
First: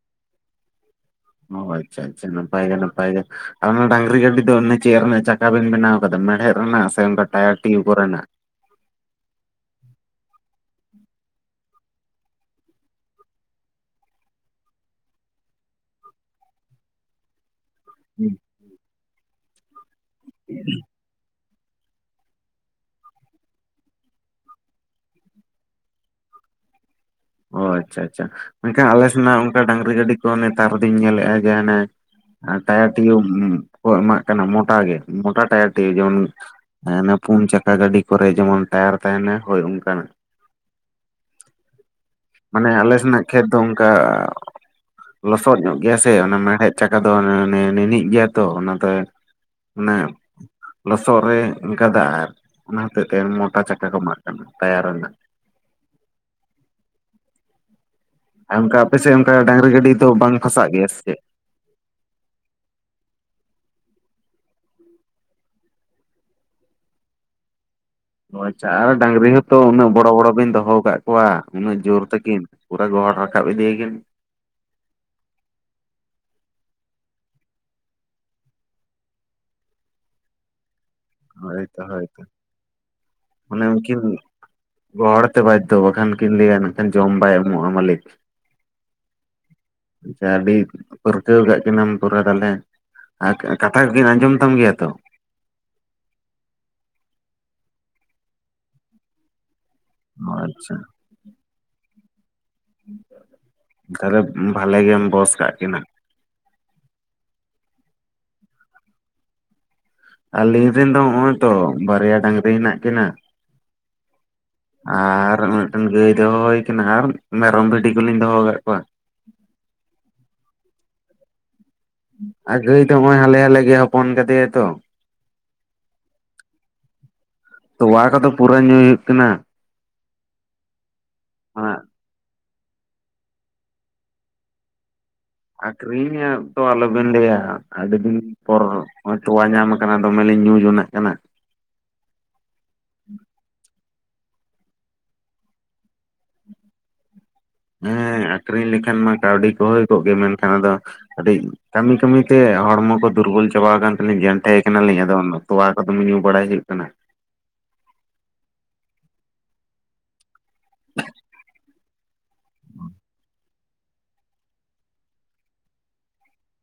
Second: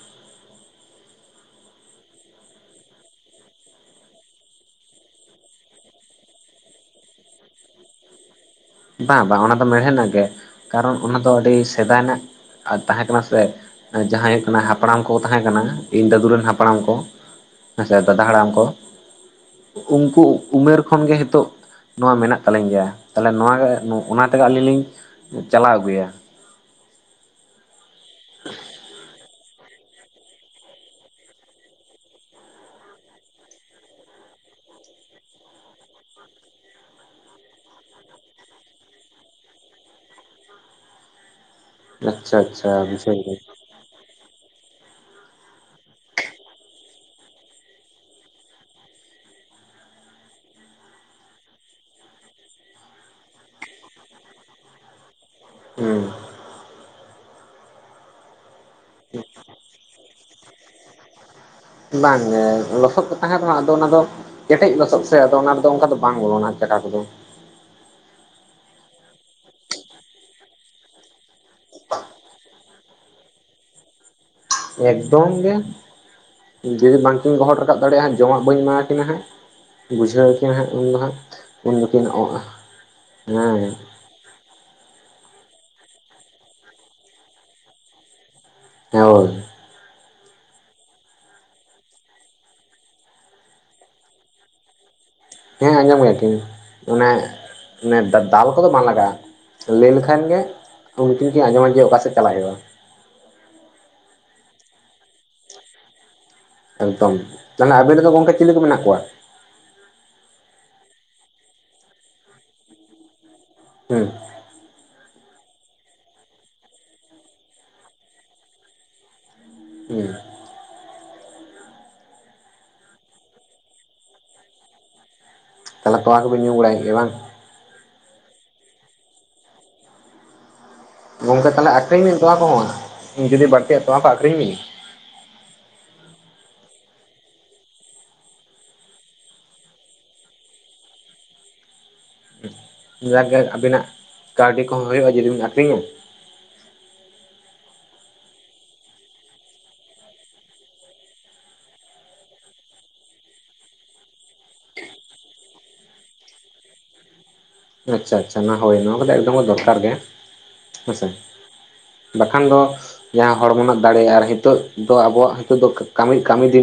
ᱚ ᱟᱪᱪᱷᱟ ᱟᱪᱪᱷᱟ ᱱᱟᱯᱟᱭ ᱜᱮ ᱱᱟᱯᱟᱭ ᱜᱮ ᱾ ᱟᱨ ᱚᱱᱟ ᱰᱟᱝᱨᱤ ᱜᱟᱹᱰᱤ ᱫᱚ ᱚᱱᱮ ᱪᱮᱫ ᱨᱮᱱᱟᱜ ᱪᱟᱠᱟ ᱵᱤᱱ ᱵᱮᱱᱟᱣ ᱟᱠᱟᱫᱟ ᱢᱮᱲᱦᱮᱫ ᱨᱮᱱᱟᱜ ᱥᱮ ᱚᱱᱠᱟ ᱴᱟᱭᱟᱨ ᱴᱤᱭᱩ ᱠᱚᱨᱮ ᱱᱟᱜ? ᱵᱟᱝ ᱵᱟᱝ ᱚᱱᱟ ᱫᱚ ᱢᱮᱲᱦᱮᱫ ᱨᱮᱱᱟᱜ ᱜᱮ ᱠᱟᱨᱚᱱ ᱚᱱᱟ ᱫᱚ ᱟᱹᱰᱤ ᱥᱮᱫᱟᱭ ᱨᱮᱱᱟᱜ-ᱟ ᱛᱟᱦᱮᱸ ᱠᱟᱱᱟ ᱥᱮ ᱾ ᱡᱟᱦᱟᱸᱭ ᱠᱟᱱᱟ ᱦᱟᱯᱲᱟᱢ ᱠᱚ ᱛᱟᱦᱮᱸ ᱠᱟᱱᱟ ᱤᱧ ᱫᱟᱫᱩ ᱨᱮᱱ ᱦᱟᱯᱲᱟᱢ ᱠᱚ ᱦᱮᱸ ᱥᱮ ᱫᱟᱫᱟ ᱦᱟᱲᱟᱢ ᱠᱚ ᱩᱱᱠᱩ ᱩᱢᱮᱨ ᱠᱷᱚᱱᱜᱮ ᱦᱤᱛᱚᱜ ᱱᱚᱣᱟ ᱢᱮᱱᱟᱜ ᱛᱟᱹᱞᱤᱧ ᱜᱮᱭᱟ, ᱛᱟᱦᱚᱞᱮ ᱱᱚᱣᱟ [inaudible] ᱚᱱᱟ ᱛᱮᱜᱮ ᱟᱹᱞᱤᱧ ᱞᱤᱧ ᱪᱟᱞᱟᱣ ᱟᱹᱜᱩᱭᱟ ᱾ ᱚ ᱟᱪᱪᱷᱟ ᱟᱪᱪᱷᱟ, ᱢᱮᱱᱠᱷᱟᱡ ᱟᱞᱮ ᱥᱮᱱᱟᱜ ᱚᱱᱠᱟ ᱰᱟᱝᱨᱤ ᱜᱟᱹᱰᱤ ᱠᱚ ᱱᱮᱛᱟᱨ ᱫᱩᱧ ᱧᱮᱞᱮᱫ-ᱟ ᱡᱮ ᱦᱟᱱᱮ ᱟᱨ ᱴᱟᱭᱟᱨ ᱴᱤᱭᱩ ᱠᱚ ᱮᱢᱟᱜ ᱠᱟᱱᱟ ᱢᱚᱴᱟ ᱜᱮ ᱢᱚᱴᱟ ᱴᱟᱭᱟᱨ ᱴᱤᱭᱩ ᱡᱮᱢᱚᱱ ᱦᱟᱱᱮ ᱯᱩᱱ ᱪᱟᱠᱟ ᱜᱟᱹᱰᱤ ᱠᱚᱨᱮ ᱡᱮᱢᱚᱱ ᱴᱟᱭᱟᱨ ᱛᱟᱦᱮᱱᱟ ᱦᱳᱭ ᱚᱱᱠᱟᱱᱟᱜ ᱾ ᱟᱪᱪᱷᱟ ᱢᱟᱱᱮ ᱟᱪᱪᱷᱟ ᱟᱞᱮ ᱵᱩᱡᱷᱟᱹᱣ ᱥᱮᱱᱟᱜ ᱫᱟᱹᱧ ᱠᱷᱮᱛ ᱫᱚ ᱚᱱᱠᱟ ᱞᱚᱥᱚᱫ ᱧᱚᱜ ᱜᱮᱭᱟ ᱥᱮ ᱚᱱᱟ ᱢᱮᱲᱦᱮᱫ ᱪᱟᱠᱟ ᱫᱚ ᱚᱱᱟ ᱚᱱᱮ ᱱᱤᱱᱤᱜ ᱜᱮᱭᱟ ᱛᱚ ᱚᱱᱟ ᱛᱮ [inaudible] ᱞᱚᱥᱚᱫ ᱨᱮ ᱜᱟᱫᱟᱜ-ᱟ ᱟᱨ ᱚᱱᱟ ᱦᱚᱛᱮᱡ ᱛᱮ ᱢᱚᱴᱟ ᱪᱟᱠᱟ ᱠᱚ ᱮᱢᱟᱜ ᱠᱟᱱᱟ ᱴᱟᱭᱟᱨ ᱨᱮᱱᱟᱜ ᱾ ᱦᱩᱸ ᱟᱨ ᱚᱱᱠᱟ ᱟᱯᱮ ᱥᱮᱜ ᱚᱱᱠᱟ ᱰᱟᱝᱨᱤ ᱜᱟᱹᱰᱤ ᱫᱚ ᱵᱟᱝ ᱯᱷᱟᱥᱟᱜ ᱜᱮᱭᱟ ᱥᱮ ᱪᱮᱫ? ᱵᱟᱝᱜᱮ ᱞᱚᱥᱚᱫ ᱠᱚ ᱛᱟᱦᱮᱱ ᱨᱮᱦᱚ ᱟᱫᱚ ᱚᱱᱟᱫᱚ᱾ ᱠᱮᱴᱮᱡ ᱞᱚᱥᱚᱫ ᱥᱮ ᱟᱫᱚ ᱚᱱᱟ ᱨᱮᱫᱚ ᱚᱝᱠᱟ ᱫᱚ ᱵᱟᱝ ᱵᱚᱞᱚᱱᱟᱜ ᱪᱟᱠᱟ ᱠᱚᱫᱚ᱾ ᱚ ᱟᱪᱪᱷᱟ ᱟᱨ ᱰᱟᱝᱨᱤ ᱦᱚᱸᱛᱚ ᱩᱱᱟᱹᱜ ᱵᱚᱲᱚ ᱵᱚᱲᱚ ᱵᱤᱱ ᱫᱚᱦᱚ ᱟᱠᱟᱜ ᱠᱚᱣᱟ ᱩᱱᱟᱹᱜ ᱡᱳᱨ ᱛᱟᱹᱠᱤᱱ᱾ ᱯᱩᱨᱟᱹ ᱜᱚᱦᱚᱲ ᱨᱟᱠᱟᱵ ᱤᱫᱤᱭᱟᱹᱠᱤᱱ᱾ ᱮᱠᱫᱚᱢ ᱜᱮ ᱡᱩᱫᱤ ᱵᱟᱝᱠᱤᱱ ᱜᱚᱦᱚᱲ ᱨᱟᱠᱟᱵ ᱫᱟᱲᱮᱭᱟᱜᱼᱟ ᱡᱚᱢᱟᱜ ᱵᱟᱹᱧ ᱮᱢᱟᱠᱤᱱᱟ ᱦᱟᱸᱜ᱾ ᱵᱩᱡᱷᱟᱹᱣ ᱠᱤᱱᱟ ᱦᱟᱸᱜ ᱩᱱ ᱫᱚ ᱦᱟᱸᱜ ᱩᱱ ᱦᱳᱭᱛᱚ ᱫᱚᱠᱤᱱ ᱦᱳᱭᱛᱚ ᱚᱸᱜ ᱢᱟᱱᱮ ᱦᱮᱸ᱾ ᱩᱱᱠᱤᱱ ᱜᱚᱦᱚᱲ ᱛᱮ ᱵᱟᱡᱽᱫᱷᱳ ᱵᱟᱠᱷᱟᱱ ᱠᱤᱱ ᱞᱮᱭᱟ ᱱᱟᱜ ᱠᱷᱟᱱ ᱡᱚᱢ ᱵᱟᱭ ᱮᱢᱚᱜᱼᱟ ᱢᱟᱹᱞᱤᱠ᱾ ᱦᱳᱭ ᱟᱪᱪᱷᱟ ᱟᱹᱰᱤ ᱯᱟᱹᱨᱠᱟᱹᱣ ᱠᱟᱜ ᱠᱤᱱᱟᱹᱢ ᱯᱩᱨᱟᱹ ᱛᱟᱦᱚᱞᱮ᱾ ᱟᱨ ᱠᱟᱛᱷᱟ ᱠᱚᱠᱤᱱ ᱟᱸᱡᱚᱢ ᱛᱟᱢ ᱜᱮᱭᱟ ᱛᱚ? ᱦᱮᱸ ᱟᱸᱡᱚᱢ ᱜᱮᱭᱟ ᱠᱤᱱ ᱚᱱᱮ ᱚᱱᱮ ᱫᱟᱞ ᱠᱚᱫᱚ ᱵᱟᱝ ᱞᱟᱜᱟᱜᱼᱟ᱾ ᱞᱟᱹᱭ ᱞᱮᱠᱷᱟᱱ ᱚ ᱜᱮ ᱟᱪᱪᱷᱟ ᱩᱱᱠᱤᱱ ᱠᱤᱱ ᱟᱸᱡᱚᱢᱟ ᱡᱮ ᱚᱠᱟᱥᱮᱜ ᱪᱟᱞᱟᱜ ᱦᱳᱭᱳᱜᱼᱟ᱾ ᱛᱟᱦᱚᱞᱮ ᱵᱷᱟᱞᱮ ᱜᱮᱢ ᱵᱚᱥ ᱠᱟᱜ ᱠᱤᱱᱟ᱾ ᱮᱠᱫᱚᱢ ᱛᱟᱦᱚᱞᱮ ᱟᱵᱮᱱ ᱨᱮᱱ ᱫᱚ ᱜᱚᱝᱠᱮ ᱪᱤᱞᱤ ᱠᱚ ᱢᱮᱱᱟᱜ ᱠᱚᱣᱟ? ᱟᱹᱞᱤᱧ ᱨᱮᱱ ᱫᱚ ᱦᱚᱜᱼᱚᱭ ᱛᱚ ᱵᱟᱨᱭᱟ ᱰᱟᱝᱨᱤ ᱦᱮᱱᱟᱜ ᱠᱤᱱᱟ᱾ ᱦᱮᱸ ᱟᱨ ᱢᱤᱫᱴᱮᱱ ᱜᱟᱹᱭ ᱫᱚᱦᱚ ᱦᱳᱭ ᱠᱟᱱᱟ ᱟᱨ ᱢᱮᱨᱚᱢ ᱵᱷᱤᱰᱤ ᱠᱩᱞᱤᱧ ᱫᱚᱦᱚ ᱟᱠᱟᱜ ᱠᱚᱣᱟ᱾ ᱦᱩᱸ ᱟ ᱜᱟᱹᱭ ᱛᱚ ᱦᱚᱜᱼᱚᱭ ᱦᱟᱞᱮ ᱦᱟᱞᱮ ᱜᱮ ᱦᱚᱯᱚᱱ ᱠᱟᱫᱮᱭᱟᱭ ᱛᱚ᱾ ᱛᱟᱦᱚᱞᱮ ᱛᱚᱣᱟ ᱠᱚᱵᱤᱱ ᱧᱩ ᱵᱟᱲᱟᱭᱮᱜ ᱜᱮᱭᱟ ᱵᱟᱝ᱾ ᱛᱚᱣᱟ ᱠᱚᱫᱚ ᱯᱩᱨᱟᱹ ᱧᱩᱭ ᱦᱩᱭᱩᱜ ᱠᱟᱱᱟ᱾ ᱜᱚᱝᱠᱮ ᱛᱟᱦᱚᱞᱮ ᱟᱠᱷᱨᱤᱧ ᱵᱤᱱ ᱛᱚᱣᱟ ᱠᱚᱦᱚᱸ ᱦᱟᱸᱜ ᱡᱩᱫᱤ ᱵᱟᱹᱲᱛᱤᱟᱜ ᱛᱚᱣᱟ ᱠᱚ ᱟᱹᱷᱨᱤᱧ ᱵᱤᱱ᱾ ᱟᱠᱷᱨᱤᱧ ᱛᱚ ᱟᱞᱚᱵᱮᱱ ᱞᱮᱭᱟ ᱟᱹᱰᱤᱫᱤᱱ᱾ ᱯᱚᱨ ᱛᱚᱣᱟ ᱧᱟᱢ ᱠᱟᱱᱟ ᱫᱚᱢᱮ ᱞᱤᱧ ᱧᱩ ᱡᱚᱱᱟᱜ ᱠᱟᱱᱟ᱾ ᱡᱟᱜ ᱜᱮ ᱟᱵᱤᱱᱟᱜ ᱠᱟᱹᱣᱰᱤ ᱠᱚᱦᱚᱸ ᱦᱳᱭᱳᱜᱼᱟ ᱡᱩᱫᱤᱵᱤᱱ ᱟᱠᱷᱨᱤᱧᱟ᱾ ᱦᱮᱸ ᱟᱠᱷᱨᱤᱧ ᱞᱮᱠᱷᱟᱱ ᱢᱟ ᱠᱟᱹᱣᱰᱤ ᱠᱚ ᱦᱩᱭ ᱠᱚᱜ ᱜᱮ, ᱢᱮᱱᱠᱷᱟᱱ ᱟᱫᱚ᱾ ᱠᱟᱹᱴᱤᱡ ᱠᱟᱹᱢᱤ ᱠᱟᱹᱢᱤ ᱛᱮ ᱦᱚᱲᱢᱚ ᱠᱚ ᱫᱩᱨᱵᱚᱞ ᱪᱟᱵᱟᱣ ᱟᱠᱟᱱ ᱛᱟᱹᱞᱤᱧ ᱡᱮᱱᱴᱮ ᱟᱠᱟᱱᱟᱞᱤᱧ ᱟᱫᱚ ᱚᱱᱟ᱾ ᱛᱚᱣᱟ ᱠᱚᱫᱚ ᱫᱚᱢᱮ ᱧᱩ ᱵᱟᱲᱟᱭ ᱦᱩᱭᱩᱜ ᱠᱟᱱᱟ᱾ ᱟᱪᱪᱷᱟ ᱟᱪᱪᱷᱟ ᱚᱱᱟ ᱦᱳᱭ ᱱᱳᱣᱟ ᱠᱚᱫᱚ ᱮᱠᱫᱚᱢ ᱜᱮ ᱫᱚᱨᱠᱟᱨ ᱜᱮ᱾ ᱦᱮᱸᱥᱮ ᱵᱟᱠᱷᱟᱱ ᱫᱚ ᱡᱟᱦᱟᱸ᱾ ᱦᱚᱲᱢᱚᱱᱟᱜ ᱫᱟᱲᱮ ᱟᱨ ᱦᱤᱛᱚᱜ ᱫᱚ ᱟᱵᱚᱣᱟᱜ ᱦᱤᱛᱚᱜ ᱫᱚ ᱠᱟᱹᱢᱤ ᱠᱟᱹᱢᱤ ᱫᱤᱱ᱾